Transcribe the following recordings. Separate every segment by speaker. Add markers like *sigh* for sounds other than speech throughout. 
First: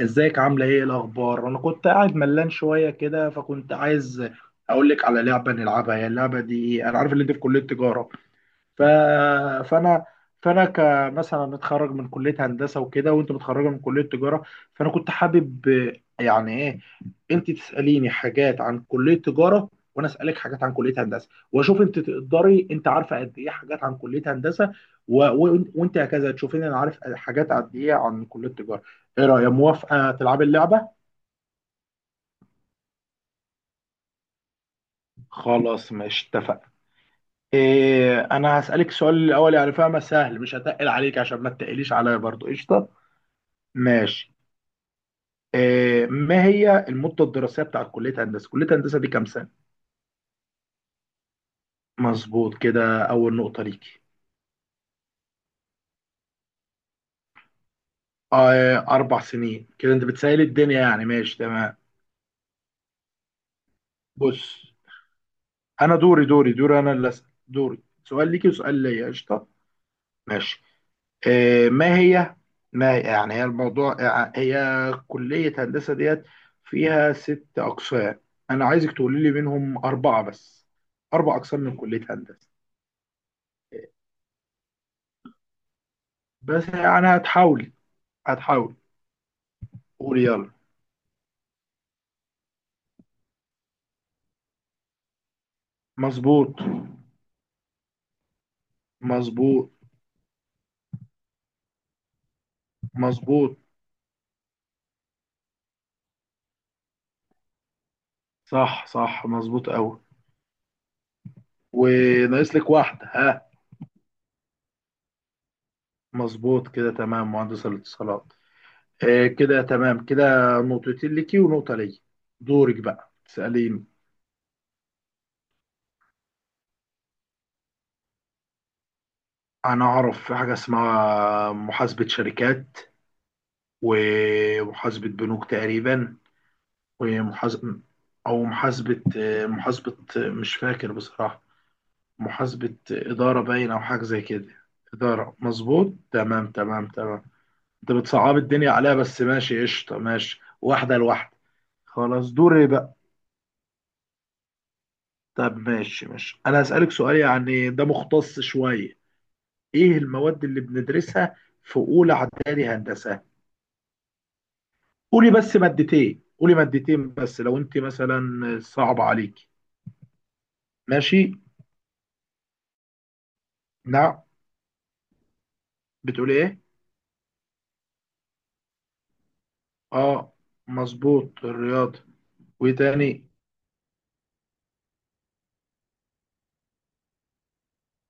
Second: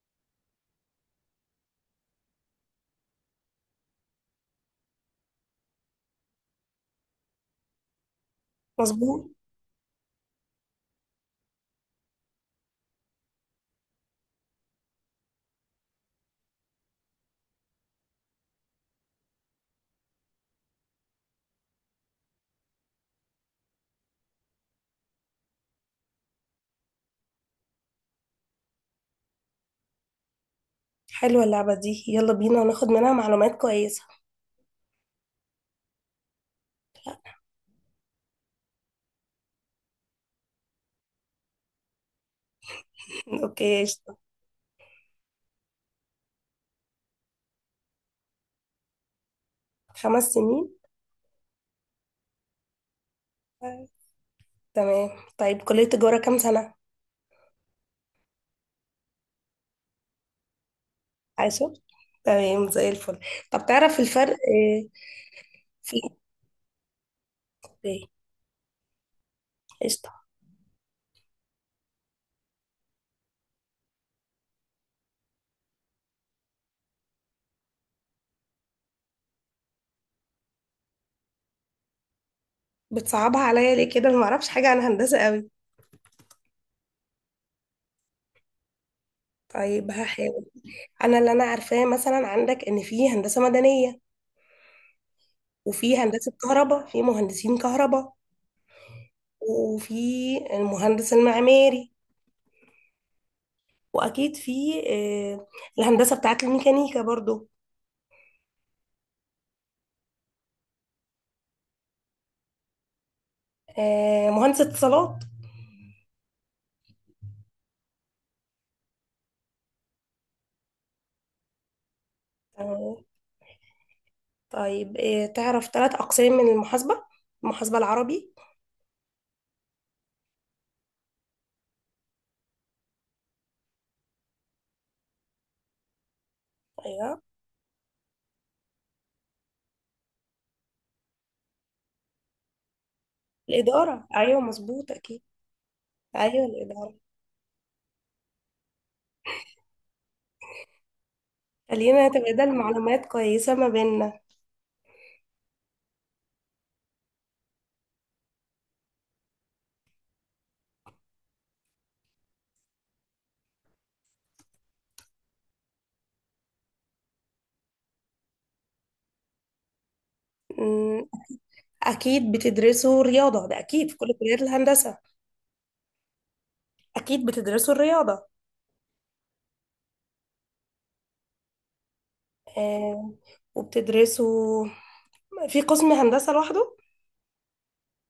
Speaker 1: ازيك؟ عامله ايه؟ إيه الاخبار؟ انا كنت قاعد ملان شويه كده، فكنت عايز اقول لك على لعبه نلعبها. هي اللعبه دي إيه؟ انا عارف ان انت في كليه تجاره، ف...
Speaker 2: مظبوط.
Speaker 1: فانا فانا كمثلا متخرج من كليه هندسه وكده، وانت متخرجه من كليه تجاره، فانا كنت حابب يعني ايه انت تساليني حاجات عن كليه تجاره وانا اسالك حاجات عن كليه هندسه، واشوف انت تقدري، انت عارفه قد ايه حاجات عن كليه هندسه، وانت هكذا تشوفيني انا عارف حاجات قد ايه عن كليه تجاره. ايه رايك، موافقه تلعبي اللعبه؟
Speaker 2: حلوة اللعبة دي، يلا بينا ناخد منها معلومات كويسة.
Speaker 1: خلاص ماشي، اتفقنا. انا هسالك السؤال الاول، يعني فاهمه، سهل مش هتقل عليك عشان ما تقليش عليا برضو، قشطه.
Speaker 2: *laughs* اوكي قشطة.
Speaker 1: ماشي. ما هي المدة الدراسية بتاعت كلية هندسة؟ كلية هندسة دي كام سنة؟
Speaker 2: 5 سنين.
Speaker 1: مظبوط، كده أول نقطة
Speaker 2: آه،
Speaker 1: ليكي.
Speaker 2: تمام. طيب، كلية تجارة كام سنة؟
Speaker 1: أربع سنين، كده أنت بتسهلي الدنيا يعني، ماشي
Speaker 2: 10.
Speaker 1: تمام.
Speaker 2: تمام زي الفل. طب تعرف الفرق
Speaker 1: بص،
Speaker 2: في.
Speaker 1: أنا دوري، أنا اللي أسأل، دوري
Speaker 2: اوكي،
Speaker 1: سؤال ليكي وسؤال ليا، قشطة.
Speaker 2: قشطة.
Speaker 1: ماشي. آه، ما هي ما يعني هي الموضوع، يعني هي كلية هندسة ديت فيها ست أقسام، أنا عايزك تقولي لي منهم أربعة بس، أربع أقسام من كلية هندسة.
Speaker 2: بتصعبها عليا ليه كده؟ ما اعرفش حاجة عن هندسة قوي.
Speaker 1: بس يعني هتحاول، هتحاول،
Speaker 2: طيب
Speaker 1: قول
Speaker 2: هحاول.
Speaker 1: يلا.
Speaker 2: انا اللي انا عارفاه مثلا عندك ان في هندسة مدنية، وفي هندسة
Speaker 1: مظبوط،
Speaker 2: كهرباء، في مهندسين كهرباء،
Speaker 1: مظبوط،
Speaker 2: وفي المهندس المعماري،
Speaker 1: مظبوط.
Speaker 2: واكيد في آه، الهندسه بتاعت الميكانيكا برضو.
Speaker 1: صح صح، مظبوط قوي. وناقص لك واحدة، ها؟
Speaker 2: مهندس اتصالات.
Speaker 1: مظبوط كده، تمام، مهندس الاتصالات. آه كده، تمام كده. نقطتين ليكي ونقطة لي. دورك
Speaker 2: آه،
Speaker 1: بقى تسأليني.
Speaker 2: طيب تعرف 3 اقسام من المحاسبه؟ المحاسبه العربي.
Speaker 1: أنا أعرف في حاجة اسمها محاسبة شركات، ومحاسبة بنوك تقريبا،
Speaker 2: ايوه،
Speaker 1: ومحاسبة، أو محاسبة مش فاكر بصراحة، محاسبة إدارة باين، أو حاجة
Speaker 2: الاداره،
Speaker 1: زي
Speaker 2: ايوه
Speaker 1: كده.
Speaker 2: مظبوط اكيد.
Speaker 1: إدارة، مظبوط،
Speaker 2: ايوه
Speaker 1: تمام تمام
Speaker 2: الاداره.
Speaker 1: تمام. أنت بتصعب الدنيا عليها، بس ماشي قشطة، ماشي، واحدة لواحدة.
Speaker 2: خلينا
Speaker 1: خلاص
Speaker 2: نتبادل
Speaker 1: دوري بقى.
Speaker 2: معلومات كويسه ما بيننا.
Speaker 1: طب ماشي ماشي، أنا هسألك سؤال يعني ده مختص شوية. إيه المواد اللي بندرسها في أولى إعدادي هندسة؟ قولي بس مادتين، قولي مادتين بس، لو أنت مثلا صعب عليك.
Speaker 2: أمم،
Speaker 1: ماشي؟
Speaker 2: اكيد بتدرسوا رياضه، ده اكيد في كل
Speaker 1: نعم،
Speaker 2: كليات الهندسه.
Speaker 1: بتقولي إيه؟
Speaker 2: اكيد بتدرسوا الرياضه.
Speaker 1: آه، مظبوط، الرياضة. وإيه
Speaker 2: آه.
Speaker 1: تاني؟
Speaker 2: وبتدرسوا في قسم هندسه لوحده.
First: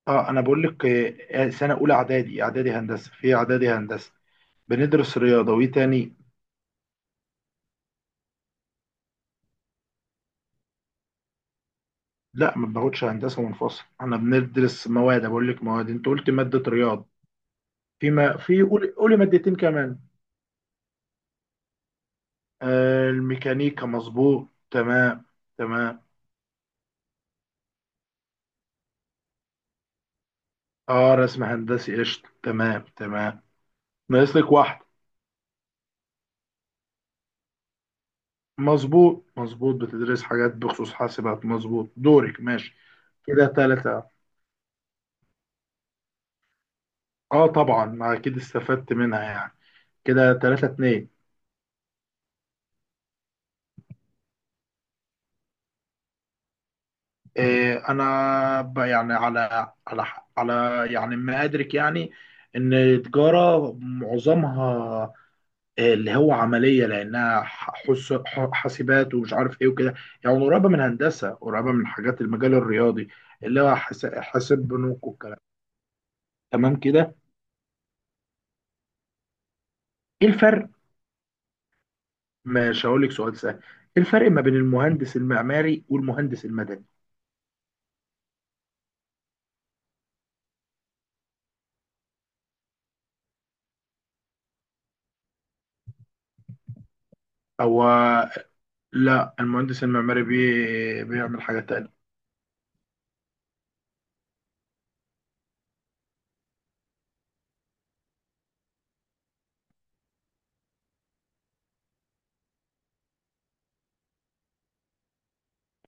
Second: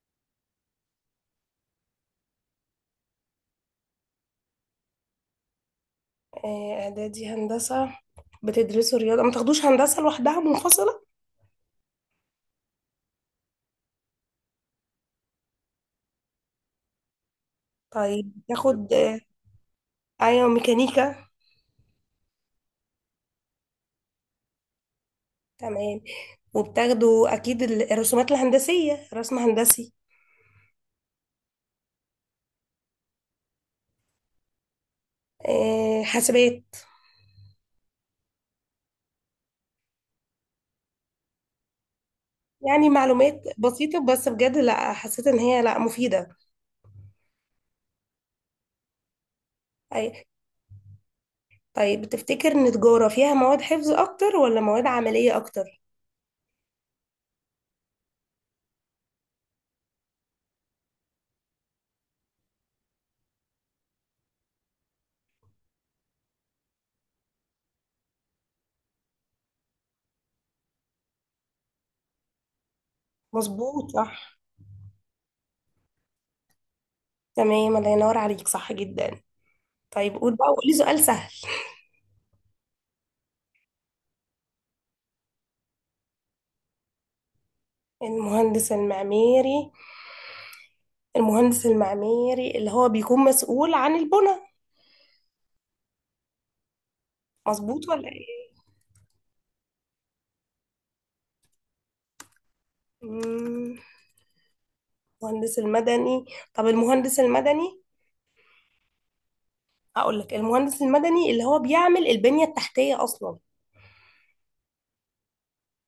Speaker 1: اه انا بقول لك، سنه اولى اعدادي، اعدادي هندسه، في اعدادي هندسه بندرس رياضه، وايه تاني؟
Speaker 2: آه، اعدادي هندسه، بتدرسوا رياضة، ما تاخدوش هندسة لوحدها منفصلة.
Speaker 1: لا ما باخدش هندسه منفصل، انا بندرس مواد، بقول لك مواد، انت قلت ماده رياضه، في
Speaker 2: طيب
Speaker 1: ما في قولي،
Speaker 2: تاخد
Speaker 1: قولي مادتين كمان.
Speaker 2: ايوه ميكانيكا.
Speaker 1: آه الميكانيكا، مظبوط تمام.
Speaker 2: تمام.
Speaker 1: تمام.
Speaker 2: وبتاخدوا اكيد الرسومات الهندسية، رسم هندسي.
Speaker 1: اه، رسم هندسي، قشطه، تمام تمام. ناقص لك واحده.
Speaker 2: حاسبات.
Speaker 1: مظبوط مظبوط، بتدرس حاجات بخصوص حاسبات، مظبوط. دورك. ماشي.
Speaker 2: يعني معلومات
Speaker 1: كده
Speaker 2: بسيطة
Speaker 1: ثلاثه.
Speaker 2: بس بجد، لا حسيت ان هي لا مفيدة.
Speaker 1: اه طبعا، ما اكيد استفدت منها يعني.
Speaker 2: أي.
Speaker 1: كده ثلاثه اتنين.
Speaker 2: طيب تفتكر ان تجارة فيها مواد حفظ اكتر ولا مواد عملية اكتر؟
Speaker 1: انا يعني على على يعني ما ادرك يعني، ان التجاره معظمها اللي هو عمليه، لانها حاسبات ومش عارف ايه وكده، يعني قريبه من هندسه، قريبه من حاجات المجال الرياضي، اللي هو
Speaker 2: مظبوط صح.
Speaker 1: حاسب بنوك والكلام. تمام كده.
Speaker 2: تمام، الله ينور عليك، صح جدا. طيب
Speaker 1: ايه
Speaker 2: قول بقى،
Speaker 1: الفرق؟
Speaker 2: قولي سؤال سهل.
Speaker 1: مش هقول لك سؤال سهل. ايه الفرق ما بين المهندس المعماري والمهندس المدني؟
Speaker 2: المهندس المعماري، المهندس المعماري اللي هو بيكون مسؤول عن البنى،
Speaker 1: هو،
Speaker 2: مظبوط ولا ايه؟
Speaker 1: لا، المهندس المعماري بيعمل حاجه تانية.
Speaker 2: مم، المهندس المدني، طب المهندس المدني، هقول لك المهندس المدني اللي هو بيعمل البنية التحتية اصلا،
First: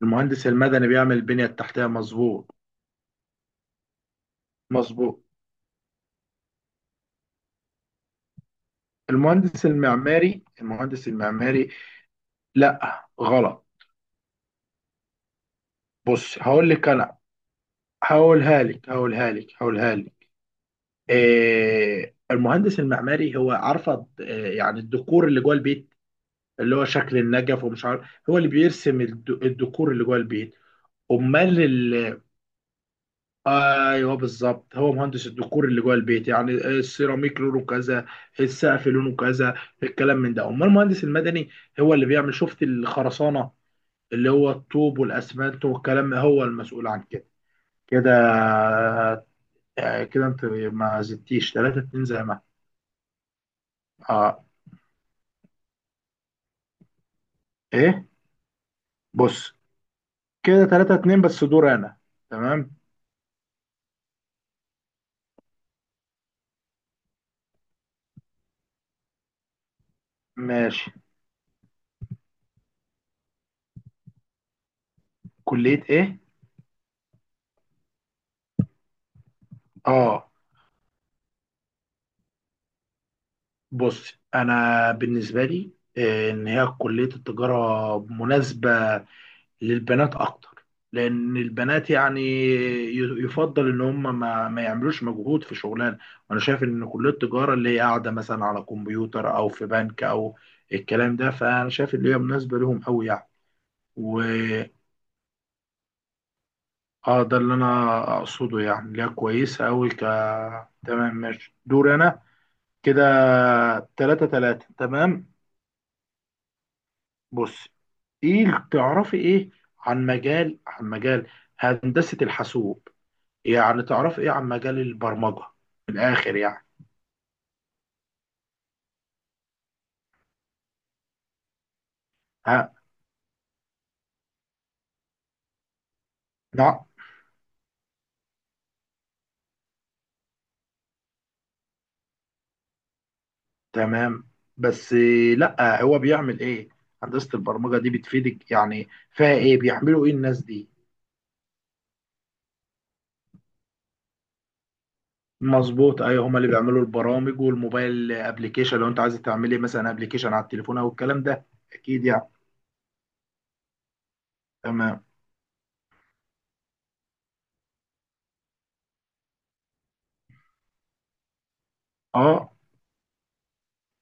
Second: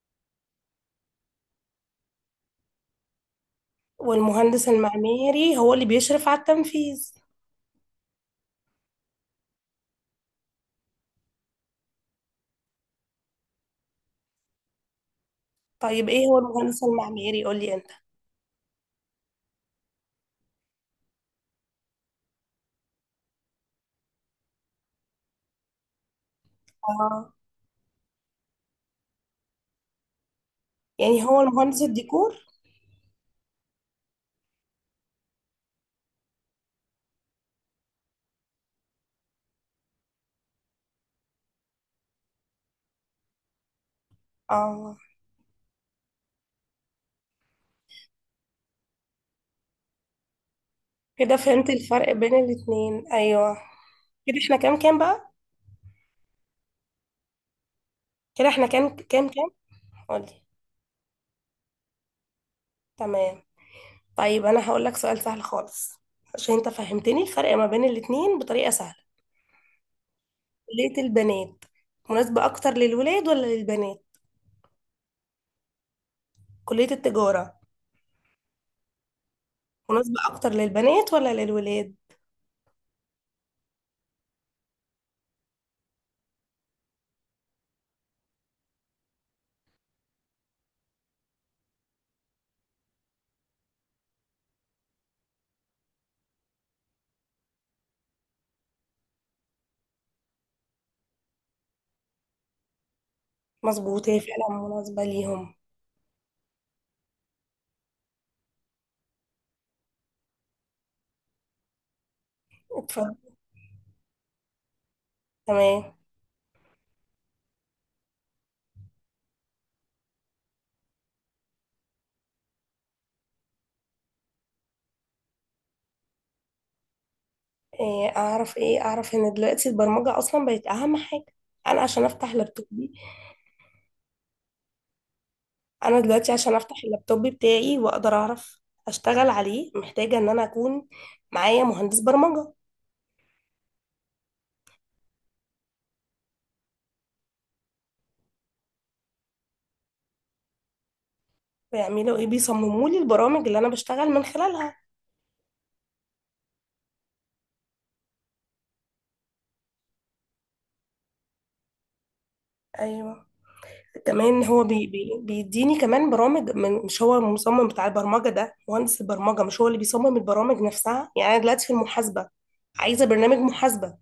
Speaker 1: المهندس المدني بيعمل البنية التحتية، مظبوط
Speaker 2: والمهندس
Speaker 1: مظبوط.
Speaker 2: المعماري هو اللي بيشرف على التنفيذ.
Speaker 1: المهندس المعماري، المهندس المعماري، لا غلط.
Speaker 2: طيب ايه هو
Speaker 1: بص هقول
Speaker 2: المهندس
Speaker 1: لك انا،
Speaker 2: المعماري، قول لي انت.
Speaker 1: هقولها لك. المهندس المعماري هو، عارفه إيه يعني الديكور اللي جوه البيت، اللي هو شكل
Speaker 2: اه.
Speaker 1: النجف ومش عارف، هو اللي بيرسم الديكور اللي جوه البيت.
Speaker 2: يعني هو
Speaker 1: امال.
Speaker 2: المهندس الديكور.
Speaker 1: ايوه بالظبط، هو مهندس الديكور اللي جوه البيت، يعني السيراميك لونه كذا، السقف لونه كذا، الكلام من ده. امال المهندس المدني هو اللي بيعمل، شفت الخرسانه، اللي هو
Speaker 2: اه.
Speaker 1: الطوب والاسمنت والكلام، هو المسؤول عن كده. كده. كده انت ما
Speaker 2: كده
Speaker 1: زدتيش،
Speaker 2: فهمت
Speaker 1: 3 2
Speaker 2: الفرق
Speaker 1: زي
Speaker 2: بين
Speaker 1: ما،
Speaker 2: الاتنين، ايوه. كده
Speaker 1: اه.
Speaker 2: احنا كام كام بقى؟
Speaker 1: ايه؟
Speaker 2: كده احنا كام كام كام؟
Speaker 1: بص
Speaker 2: قولي.
Speaker 1: كده 3 2، بس دور انا. تمام،
Speaker 2: تمام. طيب انا هقول لك سؤال سهل خالص عشان انت فهمتني الفرق ما بين الاتنين بطريقة سهلة.
Speaker 1: ماشي.
Speaker 2: كلية البنات مناسبة اكتر للولاد ولا للبنات؟
Speaker 1: كلية ايه؟
Speaker 2: كلية التجارة مناسبة
Speaker 1: اه.
Speaker 2: اكتر للبنات ولا للولاد؟
Speaker 1: بص انا بالنسبه لي، ان هي كليه التجاره مناسبه للبنات اكتر، لان البنات يعني يفضل ان هم ما يعملوش مجهود في شغلانه، وانا شايف ان كليه التجاره اللي هي قاعده مثلا على كمبيوتر او في بنك او الكلام ده، فانا شايف ان هي مناسبه لهم قوي يعني.
Speaker 2: مظبوط، هي
Speaker 1: و
Speaker 2: فعلا مناسبة ليهم.
Speaker 1: اه ده اللي انا اقصده، يعني اللي هي كويسه قوي، ك. تمام ماشي، دور انا. كده
Speaker 2: اتفضل.
Speaker 1: تلاتة تلاتة، تمام.
Speaker 2: تمام.
Speaker 1: بص، ايه اللي تعرفي، ايه عن مجال هندسة الحاسوب؟ يعني تعرفي ايه عن مجال البرمجة، من الاخر يعني؟
Speaker 2: إيه اعرف ايه؟ اعرف ان دلوقتي البرمجة اصلا بقت اهم حاجة. انا عشان افتح
Speaker 1: ها؟
Speaker 2: لابتوبي، انا دلوقتي عشان افتح
Speaker 1: لا.
Speaker 2: اللابتوب بتاعي واقدر اعرف اشتغل عليه، محتاجة ان انا اكون معايا مهندس برمجة.
Speaker 1: تمام. بس لا هو بيعمل ايه؟ هندسة البرمجة دي بتفيدك، يعني فيها ايه، بيعملوا ايه الناس دي؟
Speaker 2: بيعملوا ايه؟ بيصمموا لي البرامج اللي انا بشتغل من خلالها.
Speaker 1: مظبوط، ايوه، هما اللي بيعملوا البرامج والموبايل ابلكيشن، لو انت عايزه تعملي مثلا ابلكيشن على التليفون او الكلام ده، اكيد يعني.
Speaker 2: ايوه. كمان هو بي
Speaker 1: تمام.
Speaker 2: بي بيديني كمان برامج مش هو المصمم بتاع البرمجه، ده مهندس البرمجه مش هو اللي بيصمم البرامج نفسها. يعني انا دلوقتي في المحاسبه
Speaker 1: اه،
Speaker 2: عايزه برنامج محاسبه،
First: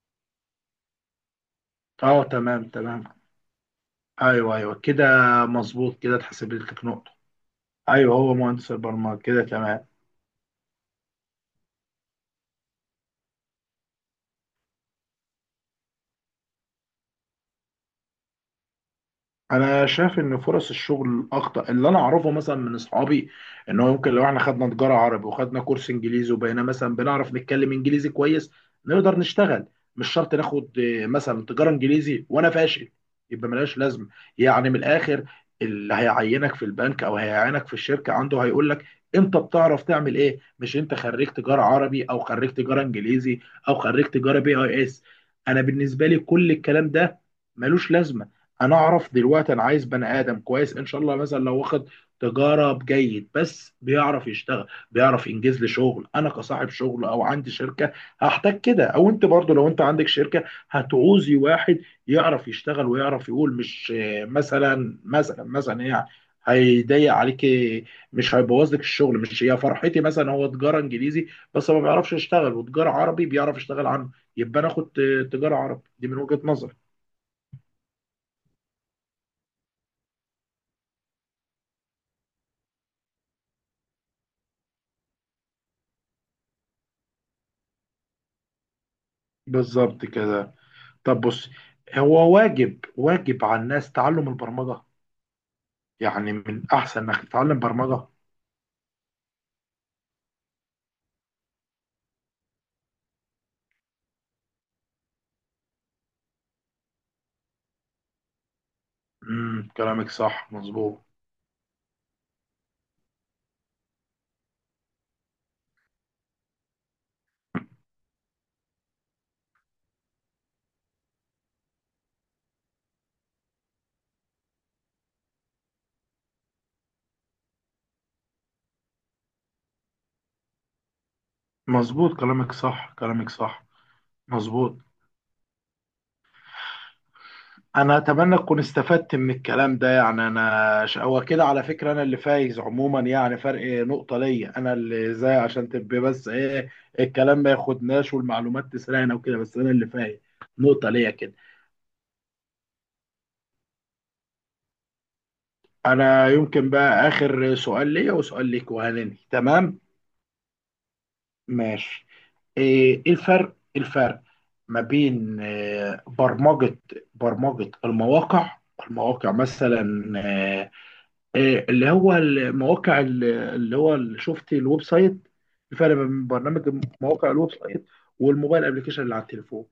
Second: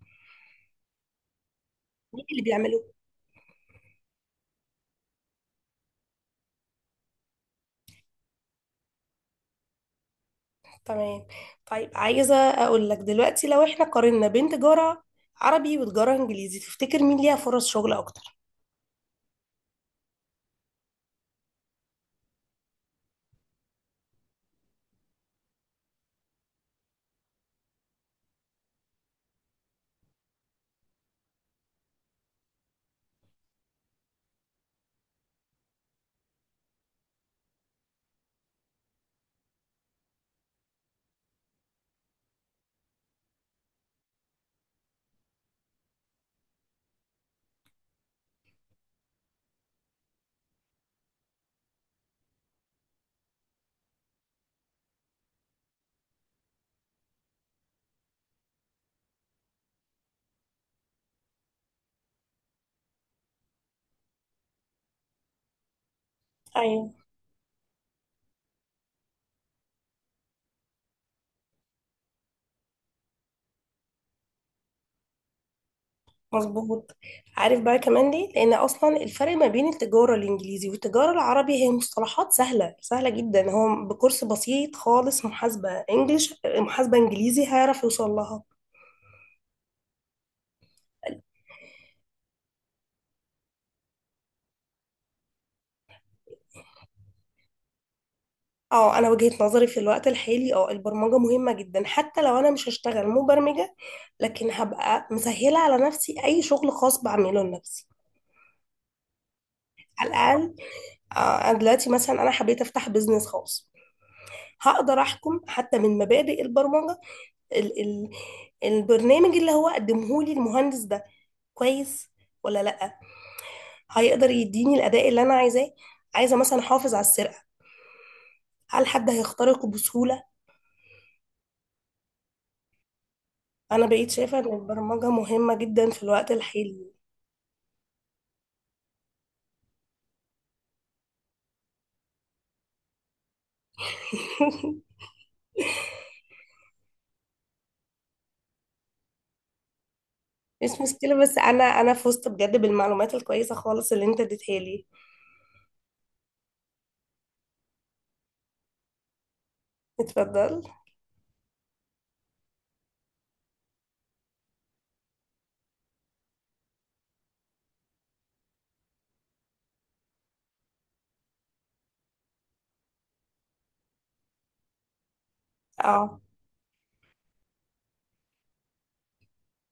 Speaker 1: اه،
Speaker 2: مين اللي
Speaker 1: تمام
Speaker 2: بيعمله؟
Speaker 1: تمام. ايوه ايوه كده، مظبوط كده، اتحسبت لك نقطة. ايوه هو مهندس البرمجة، كده تمام.
Speaker 2: تمام. طيب عايزه اقول لك دلوقتي، لو احنا قارنا بين تجاره عربي وتجاره انجليزي، تفتكر مين ليها فرص شغل اكتر؟
Speaker 1: انا شايف ان فرص الشغل الاخطر اللي انا اعرفه مثلا من اصحابي، ان هو يمكن لو احنا خدنا تجاره عربي وخدنا كورس انجليزي وبقينا مثلا بنعرف نتكلم انجليزي كويس، نقدر نشتغل. مش شرط ناخد مثلا تجاره انجليزي وانا فاشل، يبقى ملهاش لازمه. يعني من الاخر، اللي هيعينك في البنك او هيعينك في الشركه عنده، هيقول لك انت بتعرف تعمل ايه، مش انت خريج تجاره عربي او خريج تجاره انجليزي او خريج تجاره بي اي اس. انا بالنسبه لي كل الكلام ده ملوش لازمه. انا اعرف دلوقتي انا عايز بني ادم كويس ان شاء الله، مثلا لو واخد تجاره جيد بس بيعرف يشتغل، بيعرف ينجز لي شغل، انا كصاحب شغل او عندي شركه هحتاج كده. او انت برضو لو انت عندك شركه، هتعوزي واحد يعرف يشتغل ويعرف يقول، مش مثلا يعني
Speaker 2: ايوه.
Speaker 1: هيضيق عليكي، مش هيبوظ لك الشغل، مش هي فرحتي مثلا هو تجاره انجليزي بس ما بيعرفش يشتغل، وتجاره عربي بيعرف يشتغل عنه، يبقى انا اخد تجاره عربي دي من وجهه نظري.
Speaker 2: مظبوط. عارف بقى كمان ليه؟ لان اصلا الفرق ما بين التجاره الانجليزي والتجاره العربي هي مصطلحات سهله سهله جدا، هو بكورس بسيط خالص محاسبه انجليش، محاسبه انجليزي هيعرف يوصل لها.
Speaker 1: بالظبط كده. طب بص، هو واجب، واجب على الناس تعلم البرمجة، يعني من أحسن إنك تتعلم برمجة.
Speaker 2: اه انا وجهة نظري في الوقت الحالي، اه البرمجة مهمة جدا، حتى لو انا مش هشتغل مبرمجة لكن هبقى مسهلة على نفسي اي شغل خاص بعمله لنفسي.
Speaker 1: امم،
Speaker 2: على
Speaker 1: كلامك صح،
Speaker 2: الاقل.
Speaker 1: مظبوط
Speaker 2: آه انا دلوقتي مثلا انا حبيت افتح بيزنس خاص، هقدر احكم حتى من مبادئ البرمجة ال ال البرنامج اللي هو قدمه لي المهندس ده كويس ولا لا، هيقدر يديني الاداء اللي انا عايزاه، عايزه مثلا احافظ على السرقه، هل حد هيخترقه بسهوله.
Speaker 1: مظبوط، كلامك صح، كلامك صح،
Speaker 2: انا بقيت شايفه ان
Speaker 1: مظبوط.
Speaker 2: البرمجه مهمه جدا في الوقت الحالي.
Speaker 1: أنا أتمنى أكون استفدت من الكلام ده يعني. أنا هو كده على فكرة أنا اللي فايز عموما، يعني فرق نقطة ليا، أنا اللي زي، عشان تبقى بس الكلام ما ياخدناش والمعلومات تسرقنا وكده، بس أنا اللي فايز
Speaker 2: مش
Speaker 1: نقطة ليا
Speaker 2: مشكله،
Speaker 1: كده.
Speaker 2: بس انا فزت بجد بالمعلومات الكويسه خالص اللي انت اديتها لي.
Speaker 1: أنا يمكن بقى آخر سؤال ليا وسؤال ليك وهننهي، تمام.
Speaker 2: اتفضل.
Speaker 1: ماشي. إيه الفرق، الفرق ما بين برمجة المواقع، المواقع مثلا اللي هو المواقع اللي هو اللي، شفت الويب سايت، الفرق ما
Speaker 2: اه.
Speaker 1: بين برنامج مواقع الويب سايت والموبايل ابلكيشن اللي على التليفون؟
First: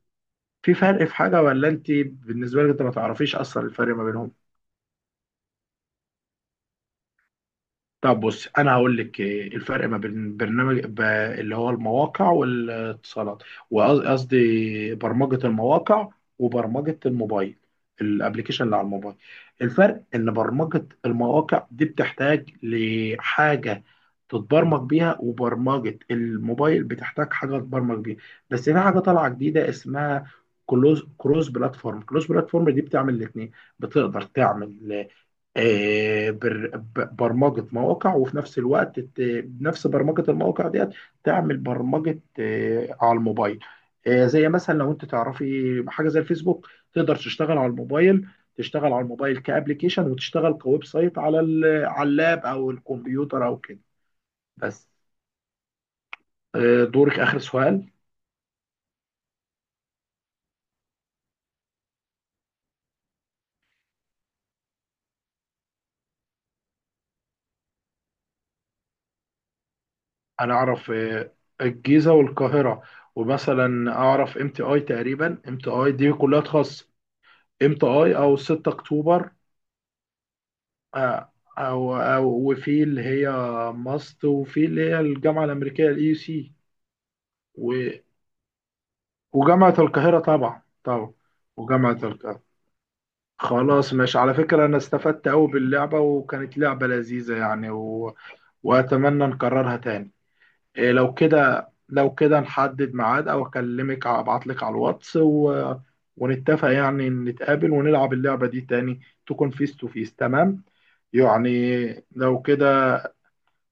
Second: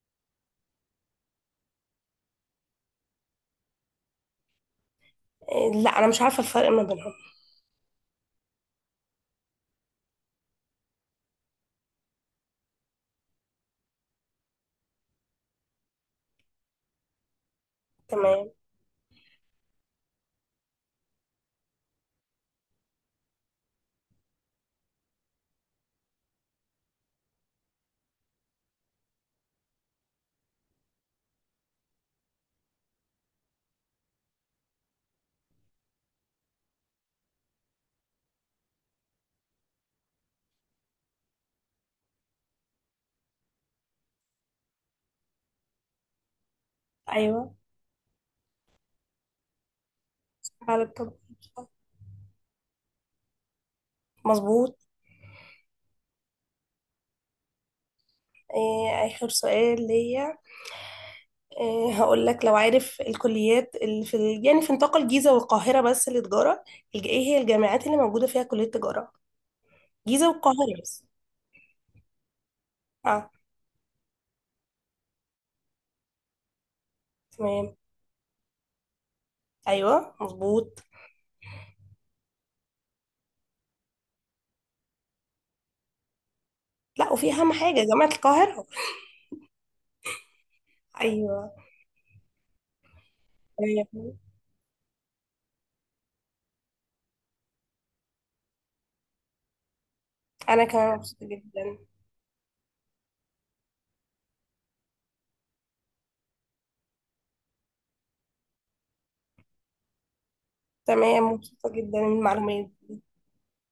Speaker 1: في فرق في حاجة، ولا انت بالنسبة لك انت ما تعرفيش اصلا الفرق ما بينهم؟
Speaker 2: إيه، لا انا مش عارفه الفرق ما بينهم.
Speaker 1: طب بص انا هقول لك إيه الفرق ما بين برنامج اللي هو المواقع والاتصالات، وقصدي برمجة المواقع وبرمجة الموبايل،
Speaker 2: تمام.
Speaker 1: الابليكيشن اللي على الموبايل. الفرق ان برمجة المواقع دي بتحتاج لحاجة تتبرمج بيها، وبرمجة الموبايل بتحتاج حاجة تتبرمج بيها، بس في حاجة طالعة جديدة اسمها كلوز، كروس بلاتفورم دي بتعمل الاثنين، بتقدر تعمل برمجة مواقع، وفي نفس الوقت بنفس برمجة المواقع ديت تعمل برمجة على الموبايل. زي مثلا لو انت تعرفي حاجة زي الفيسبوك، تقدر
Speaker 2: ايوه،
Speaker 1: تشتغل على الموبايل، تشتغل على الموبايل كأبليكيشن، وتشتغل
Speaker 2: على
Speaker 1: كويب سايت على
Speaker 2: التطبيق.
Speaker 1: على اللاب او الكمبيوتر او كده.
Speaker 2: مظبوط.
Speaker 1: بس دورك، آخر سؤال.
Speaker 2: إيه، اخر سؤال ليا. هقول لك لو عارف الكليات اللي في يعني في نطاق الجيزة والقاهرة بس للتجارة، ايه هي الجامعات اللي موجودة فيها كلية تجارة، جيزة
Speaker 1: انا
Speaker 2: والقاهرة
Speaker 1: اعرف
Speaker 2: بس.
Speaker 1: الجيزة والقاهرة،
Speaker 2: اه.
Speaker 1: ومثلا اعرف ام تي اي تقريبا، ام تي اي دي كلها خاصة. ام
Speaker 2: تمام.
Speaker 1: تي اي، او 6 اكتوبر.
Speaker 2: ايوه مظبوط.
Speaker 1: آه، أو وفي اللي هي ماست، وفي اللي هي الجامعة الأمريكية، ال يو سي.
Speaker 2: لا، وفي اهم
Speaker 1: و...
Speaker 2: حاجة جامعة القاهرة.
Speaker 1: وجامعة القاهرة طبعا طبعا،
Speaker 2: ايوه
Speaker 1: وجامعة القاهرة. خلاص
Speaker 2: تمام.
Speaker 1: ماشي، على فكرة أنا استفدت أوي باللعبة، وكانت لعبة لذيذة يعني، وأتمنى نكررها تاني.
Speaker 2: انا
Speaker 1: إيه
Speaker 2: كمان
Speaker 1: لو
Speaker 2: مبسوطة
Speaker 1: كده،
Speaker 2: جدا.
Speaker 1: لو كده نحدد ميعاد أو أكلمك أبعت لك على الواتس، ونتفق، يعني نتقابل ونلعب اللعبة دي تاني، تكون فيس تو فيس، تمام.
Speaker 2: تمام، مبسوطة
Speaker 1: يعني
Speaker 2: جدا من
Speaker 1: لو
Speaker 2: المعلومات.
Speaker 1: كده،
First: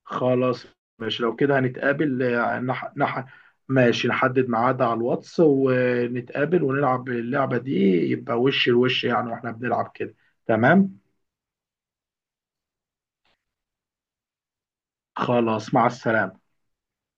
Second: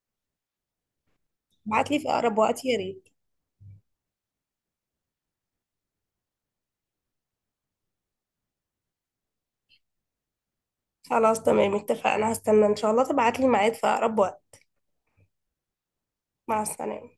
Speaker 1: خلاص ماشي، لو كده
Speaker 2: ابعت لي في
Speaker 1: هنتقابل،
Speaker 2: اقرب وقت يا ريت.
Speaker 1: ماشي، نحدد ميعاد على الواتس ونتقابل ونلعب اللعبة دي، يبقى وش لوش يعني واحنا بنلعب كده، تمام.
Speaker 2: خلاص تمام اتفقنا، هستنى ان شاء الله تبعت لي ميعاد في اقرب وقت.
Speaker 1: خلاص، مع السلامة.
Speaker 2: مع السلامة.